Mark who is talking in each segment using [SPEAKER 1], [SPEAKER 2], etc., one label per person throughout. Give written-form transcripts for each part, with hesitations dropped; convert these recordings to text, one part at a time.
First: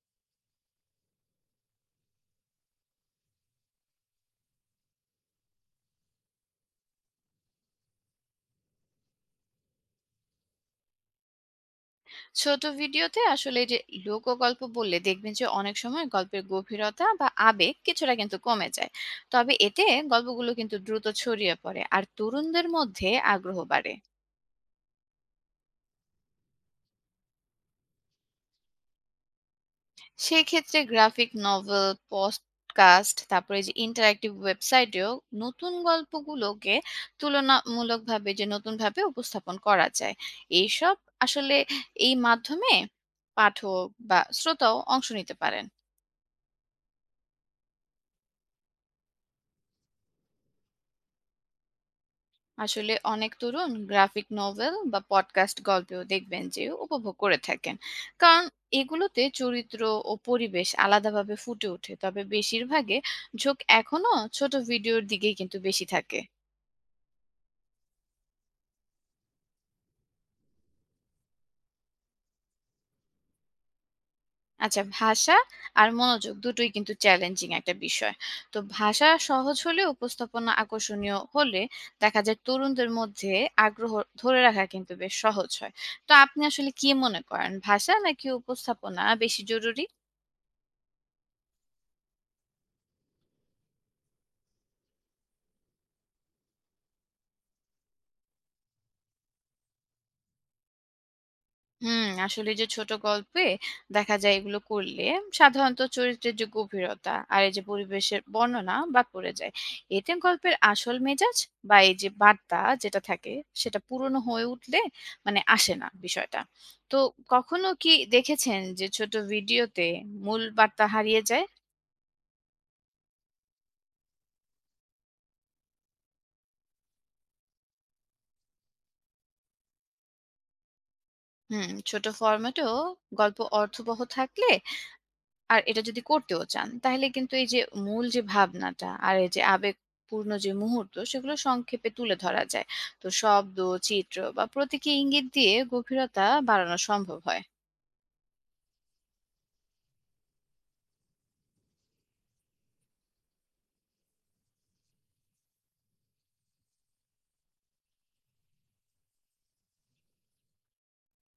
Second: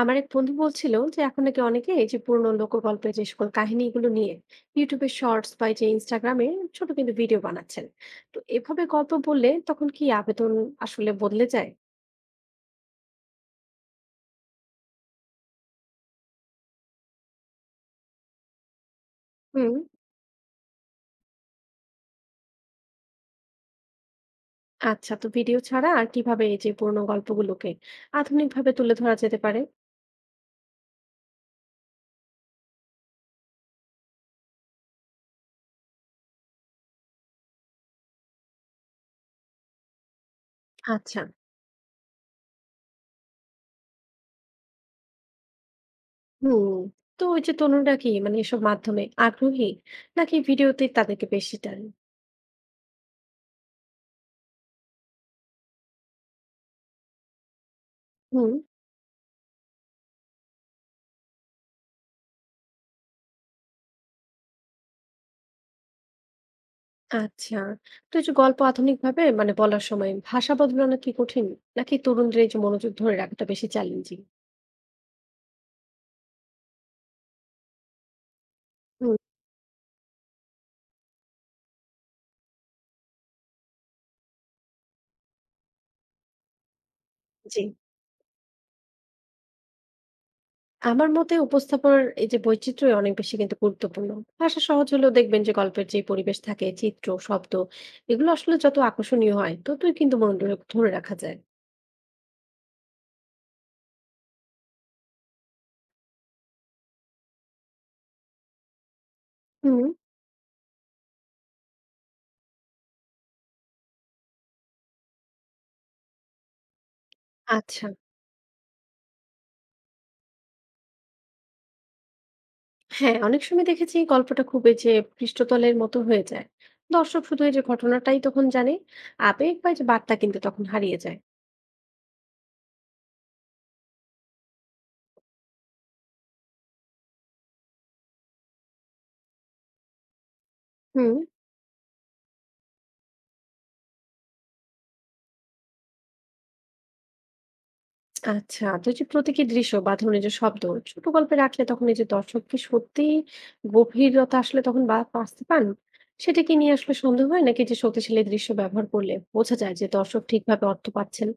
[SPEAKER 1] আমার এক বন্ধু বলছিল যে এখন নাকি অনেকে এই যে পুরনো লোকগল্পের যে সকল কাহিনীগুলো নিয়ে ইউটিউবে শর্টস বা এই যে ইনস্টাগ্রামে ছোট কিন্তু ভিডিও বানাচ্ছেন। তো এভাবে গল্প বললে তখন কি আবেদন আসলে বদলে যায়?
[SPEAKER 2] ছোট ভিডিওতে আসলে এই যে লোকগল্প বললে দেখবেন যে অনেক সময় গল্পের গভীরতা বা আবেগ কিছুটা কিন্তু কমে যায়। তবে
[SPEAKER 1] হুম।
[SPEAKER 2] এতে গল্পগুলো কিন্তু দ্রুত ছড়িয়ে পড়ে আর তরুণদের মধ্যে আগ্রহ বাড়ে।
[SPEAKER 1] আচ্ছা, তো ভিডিও ছাড়া আর কিভাবে এই যে পুরনো গল্পগুলোকে আধুনিক ভাবে তুলে ধরা যেতে পারে?
[SPEAKER 2] সেই ক্ষেত্রে গ্রাফিক নভেল, পডকাস্ট, তারপরে যে ইন্টারাক্টিভ ওয়েবসাইটেও নতুন গল্পগুলোকে তুলনামূলকভাবে যে নতুনভাবে উপস্থাপন করা যায় এইসব।
[SPEAKER 1] আচ্ছা।
[SPEAKER 2] আসলে এই মাধ্যমে পাঠক বা শ্রোতাও অংশ নিতে পারেন।
[SPEAKER 1] হুম। তো ওই যে তরুণরা কি মানে এসব মাধ্যমে আগ্রহী নাকি ভিডিওতে তাদেরকে বেশি টানে?
[SPEAKER 2] আসলে অনেক তরুণ গ্রাফিক নভেল বা পডকাস্ট গল্পেও দেখবেন যে উপভোগ করে থাকেন, কারণ
[SPEAKER 1] হুম।
[SPEAKER 2] এগুলোতে চরিত্র ও পরিবেশ আলাদাভাবে ফুটে ওঠে। তবে বেশিরভাগে ঝোঁক এখনো ছোট ভিডিওর দিকেই কিন্তু বেশি থাকে।
[SPEAKER 1] আচ্ছা। তো এই যে গল্প আধুনিকভাবে মানে বলার সময় ভাষা বদলানো কি কঠিন? নাকি তরুণদের এই যে মনোযোগ ধরে রাখাটা বেশি চ্যালেঞ্জিং?
[SPEAKER 2] আচ্ছা, ভাষা আর মনোযোগ দুটোই কিন্তু চ্যালেঞ্জিং একটা বিষয়। তো ভাষা
[SPEAKER 1] হুম,
[SPEAKER 2] সহজ হলে, উপস্থাপনা আকর্ষণীয় হলে দেখা যায় তরুণদের মধ্যে আগ্রহ ধরে রাখা কিন্তু বেশ সহজ হয়। তো আপনি আসলে কি মনে করেন,
[SPEAKER 1] জি।
[SPEAKER 2] ভাষা নাকি উপস্থাপনা বেশি জরুরি?
[SPEAKER 1] আমার মতে উপস্থাপনার এই যে বৈচিত্র্য অনেক বেশি কিন্তু গুরুত্বপূর্ণ। ভাষা সহজ হলেও দেখবেন যে গল্পের যে পরিবেশ থাকে, চিত্র, শব্দ এগুলো আসলে যত আকর্ষণীয় হয় ততই কিন্তু মনোযোগ ধরে রাখা যায়।
[SPEAKER 2] হুম, আসলে যে ছোট গল্পে দেখা যায় এগুলো করলে সাধারণত চরিত্রের যে গভীরতা আর এই যে পরিবেশের বর্ণনা বাদ পড়ে যায়।
[SPEAKER 1] হুম।
[SPEAKER 2] এতে গল্পের আসল মেজাজ বা এই যে বার্তা যেটা থাকে সেটা পুরনো হয়ে উঠলে মানে আসে না বিষয়টা। তো কখনো
[SPEAKER 1] আচ্ছা।
[SPEAKER 2] কি দেখেছেন যে ছোট ভিডিওতে মূল বার্তা হারিয়ে যায়?
[SPEAKER 1] হ্যাঁ, অনেক সময় দেখেছি গল্পটা খুব এই যে পৃষ্ঠতলের মতো হয়ে যায়। দর্শক শুধু এই যে ঘটনাটাই তখন জানে, আবেগ বা এই যে বার্তা কিন্তু তখন হারিয়ে যায়।
[SPEAKER 2] হুম, ছোট ফরম্যাটেও গল্প অর্থবহ থাকলে, আর এটা যদি করতেও চান তাহলে কিন্তু এই যে মূল যে ভাবনাটা আর এই যে আবেগপূর্ণ যে মুহূর্ত
[SPEAKER 1] হুম।
[SPEAKER 2] সেগুলো সংক্ষেপে তুলে ধরা যায়। তো শব্দ, চিত্র বা প্রতীকী ইঙ্গিত দিয়ে গভীরতা বাড়ানো সম্ভব হয়।
[SPEAKER 1] আচ্ছা, তো এই যে প্রতীকী দৃশ্য বা ধরুন এই যে শব্দ ছোট গল্পে রাখলে তখন এই যে দর্শক কি সত্যি গভীরতা আসলে তখন বা বুঝতে পান? সেটা কি নিয়ে আসলে সন্দেহ হয় নাকি যে শক্তিশালী দৃশ্য ব্যবহার করলে বোঝা যায় যে দর্শক ঠিকভাবে অর্থ পাচ্ছেন?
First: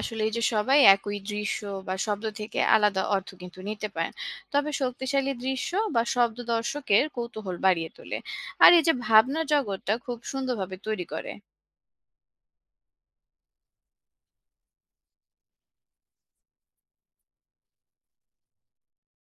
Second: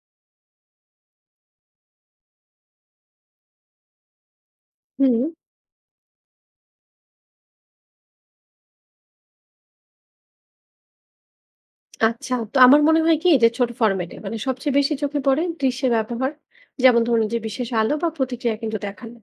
[SPEAKER 2] আসলে এই যে সবাই একই দৃশ্য বা শব্দ থেকে আলাদা অর্থ কিন্তু নিতে পারেন। তবে
[SPEAKER 1] হুম।
[SPEAKER 2] শক্তিশালী দৃশ্য বা শব্দ দর্শকের কৌতূহল বাড়িয়ে তোলে আর এই যে ভাবনা জগৎটা খুব সুন্দরভাবে তৈরি করে।
[SPEAKER 1] আচ্ছা, তো আমার মনে হয় কি যে ছোট ফরম্যাটে মানে সবচেয়ে বেশি চোখে পড়ে দৃশ্যের ব্যবহার, যেমন ধরুন যে বিশেষ আলো বা প্রতিক্রিয়া কিন্তু দেখানো।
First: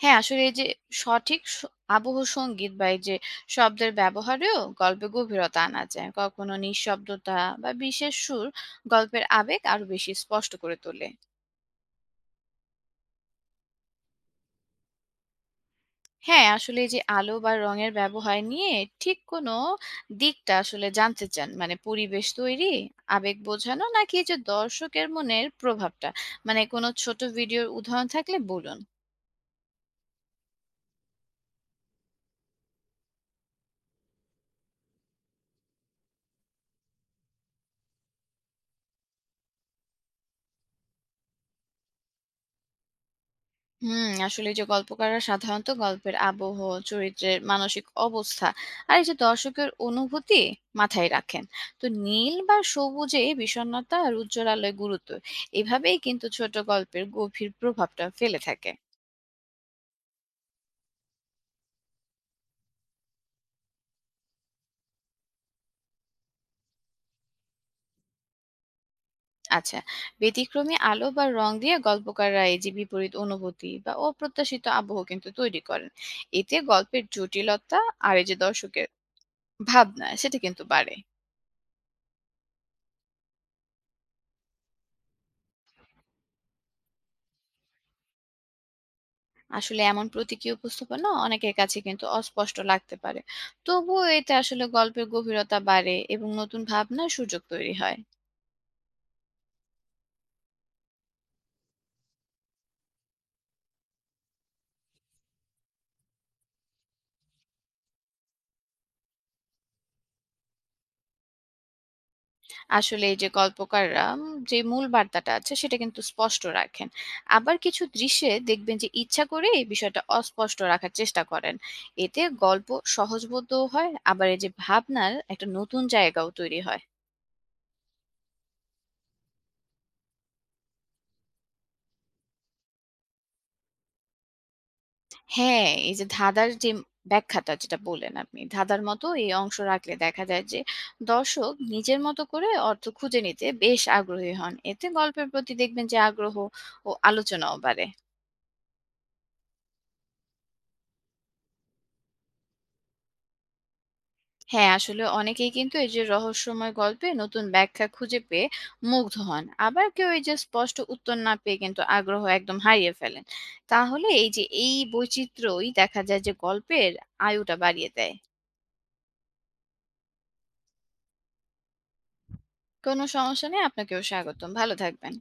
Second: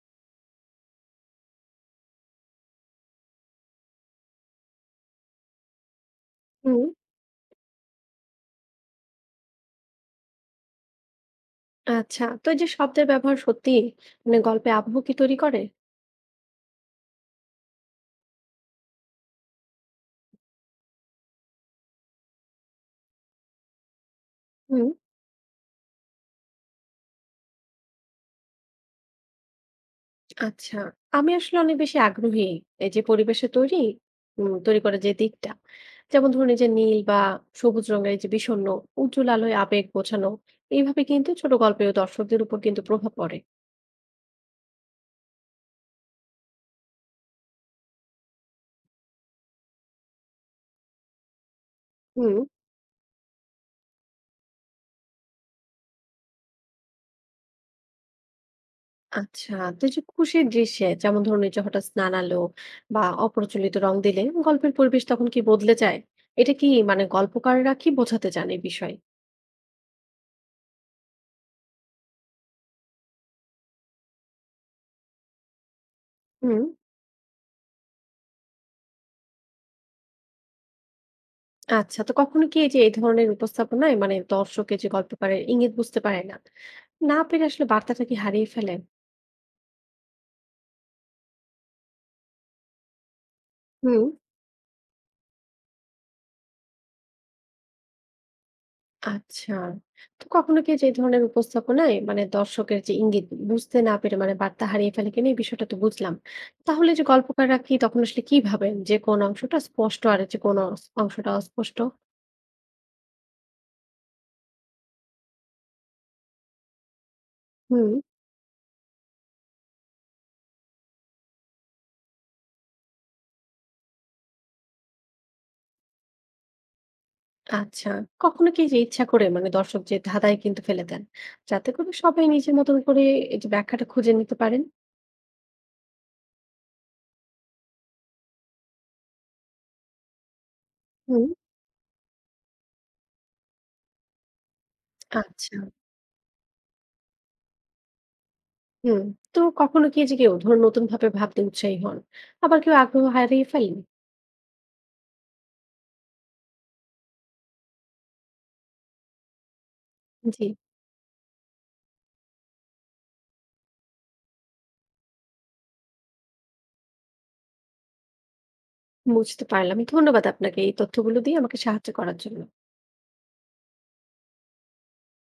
[SPEAKER 2] হ্যাঁ, আসলে এই যে সঠিক স আবহ সঙ্গীত বা এই যে শব্দের ব্যবহারেও গল্পে গভীরতা আনা যায়। কখনো
[SPEAKER 1] হুম।
[SPEAKER 2] নিঃশব্দতা বা বিশেষ সুর গল্পের আবেগ আরো বেশি স্পষ্ট করে তোলে।
[SPEAKER 1] আচ্ছা, তো এই যে শব্দের ব্যবহার সত্যি মানে গল্পে আবহ কি তৈরি করে?
[SPEAKER 2] হ্যাঁ, আসলে এই যে আলো বা রঙের ব্যবহার নিয়ে ঠিক কোন দিকটা আসলে জানতে চান? মানে পরিবেশ তৈরি, আবেগ বোঝানো নাকি এই যে
[SPEAKER 1] হুম।
[SPEAKER 2] দর্শকের মনের প্রভাবটা? মানে কোনো ছোট ভিডিওর উদাহরণ থাকলে বলুন।
[SPEAKER 1] আচ্ছা, আমি আসলে অনেক বেশি আগ্রহী এই যে পরিবেশে তৈরি তৈরি করার যে দিকটা। যেমন ধরুন এই যে নীল বা সবুজ রঙের এই যে বিষণ্ণ উজ্জ্বল আলোয় আবেগ বোঝানো এইভাবে কিন্তু ছোট গল্পেও দর্শকদের উপর কিন্তু প্রভাব পড়ে।
[SPEAKER 2] হুম, আসলে যে গল্পকাররা সাধারণত গল্পের আবহ, চরিত্রের মানসিক অবস্থা আর এই যে দর্শকের অনুভূতি মাথায় রাখেন। তো নীল
[SPEAKER 1] হুম।
[SPEAKER 2] বা সবুজে বিষণ্ণতা আর উজ্জ্বল আলোয় গুরুত্ব এভাবেই কিন্তু ছোট গল্পের গভীর প্রভাবটা ফেলে থাকে।
[SPEAKER 1] আচ্ছা, তো এই যে খুশির দৃশ্যে যেমন ধরুন এই যে হঠাৎ স্নান আলো বা অপ্রচলিত রং দিলে গল্পের পরিবেশ তখন কি বদলে যায়? এটা কি মানে গল্পকাররা কি বোঝাতে চান এই বিষয়ে?
[SPEAKER 2] আচ্ছা, ব্যতিক্রমী আলো বা রং দিয়ে গল্পকাররা এই যে বিপরীত অনুভূতি বা অপ্রত্যাশিত আবহ কিন্তু তৈরি করেন। এতে
[SPEAKER 1] হুম।
[SPEAKER 2] গল্পের জটিলতা আর এই যে দর্শকের ভাবনা সেটা কিন্তু বাড়ে।
[SPEAKER 1] আচ্ছা, তো কখনো কি এই যে এই ধরনের উপস্থাপনায় মানে দর্শকের যে গল্পকারের ইঙ্গিত বুঝতে পারে না, না পেরে আসলে বার্তাটা কি হারিয়ে ফেলেন?
[SPEAKER 2] আসলে এমন প্রতীকী উপস্থাপনা অনেকের কাছে কিন্তু অস্পষ্ট লাগতে পারে,
[SPEAKER 1] হুম।
[SPEAKER 2] তবুও এতে আসলে গল্পের গভীরতা বাড়ে এবং নতুন ভাবনার সুযোগ তৈরি হয়।
[SPEAKER 1] আচ্ছা। তো কখনো কি যে এই ধরনের উপস্থাপনায় মানে দর্শকের যে ইঙ্গিত বুঝতে না পেরে মানে বার্তা হারিয়ে ফেলে কিনা এই বিষয়টা তো বুঝলাম। তাহলে যে গল্পকাররা কি তখন আসলে কি ভাবেন যে কোন অংশটা স্পষ্ট আর যে কোন অংশটা অস্পষ্ট?
[SPEAKER 2] আসলে এই যে গল্পকাররা যে মূল বার্তাটা আছে সেটা কিন্তু স্পষ্ট রাখেন। আবার কিছু
[SPEAKER 1] হুম।
[SPEAKER 2] দৃশ্যে দেখবেন যে ইচ্ছা করে এই বিষয়টা অস্পষ্ট রাখার চেষ্টা করেন। এতে গল্প সহজবোধ্য হয়, আবার এই যে ভাবনার একটা নতুন জায়গাও তৈরি হয়।
[SPEAKER 1] আচ্ছা। কখনো কি যে ইচ্ছা করে মানে দর্শক যে ধাঁধায় কিন্তু ফেলে দেন? যাতে করে সবাই নিজের মতন করে এই যে ব্যাখ্যাটা খুঁজে নিতে পারেন?
[SPEAKER 2] হ্যাঁ, এই যে ধাঁধার যে ব্যাখ্যাটা যেটা বললেন আপনি, ধাঁধার মতো এই অংশ রাখলে দেখা যায় যে
[SPEAKER 1] হুম।
[SPEAKER 2] দর্শক নিজের মতো করে অর্থ খুঁজে নিতে বেশ আগ্রহী হন। এতে গল্পের প্রতি
[SPEAKER 1] আচ্ছা।
[SPEAKER 2] দেখবেন যে আগ্রহ ও আলোচনাও বাড়ে।
[SPEAKER 1] হুম, তো কখনো কি এই যে কেউ ধরুন নতুন ভাবে ভাবতে উৎসাহী হন আবার কেউ আগ্রহ হারিয়ে ফেলেন?
[SPEAKER 2] হ্যাঁ, আসলে অনেকেই কিন্তু এই যে রহস্যময় গল্পে নতুন ব্যাখ্যা খুঁজে পেয়ে মুগ্ধ হন। আবার কেউ এই যে
[SPEAKER 1] জি।
[SPEAKER 2] স্পষ্ট উত্তর না পেয়ে কিন্তু আগ্রহ একদম হারিয়ে ফেলেন। তাহলে এই যে এই বৈচিত্র্যই দেখা যায় যে গল্পের আয়ুটা বাড়িয়ে দেয়।
[SPEAKER 1] বুঝতে পারলাম, ধন্যবাদ আপনাকে এই তথ্যগুলো দিয়ে আমাকে সাহায্য করার জন্য।
[SPEAKER 2] কোনো সমস্যা নেই, আপনাকেও স্বাগতম। ভালো থাকবেন।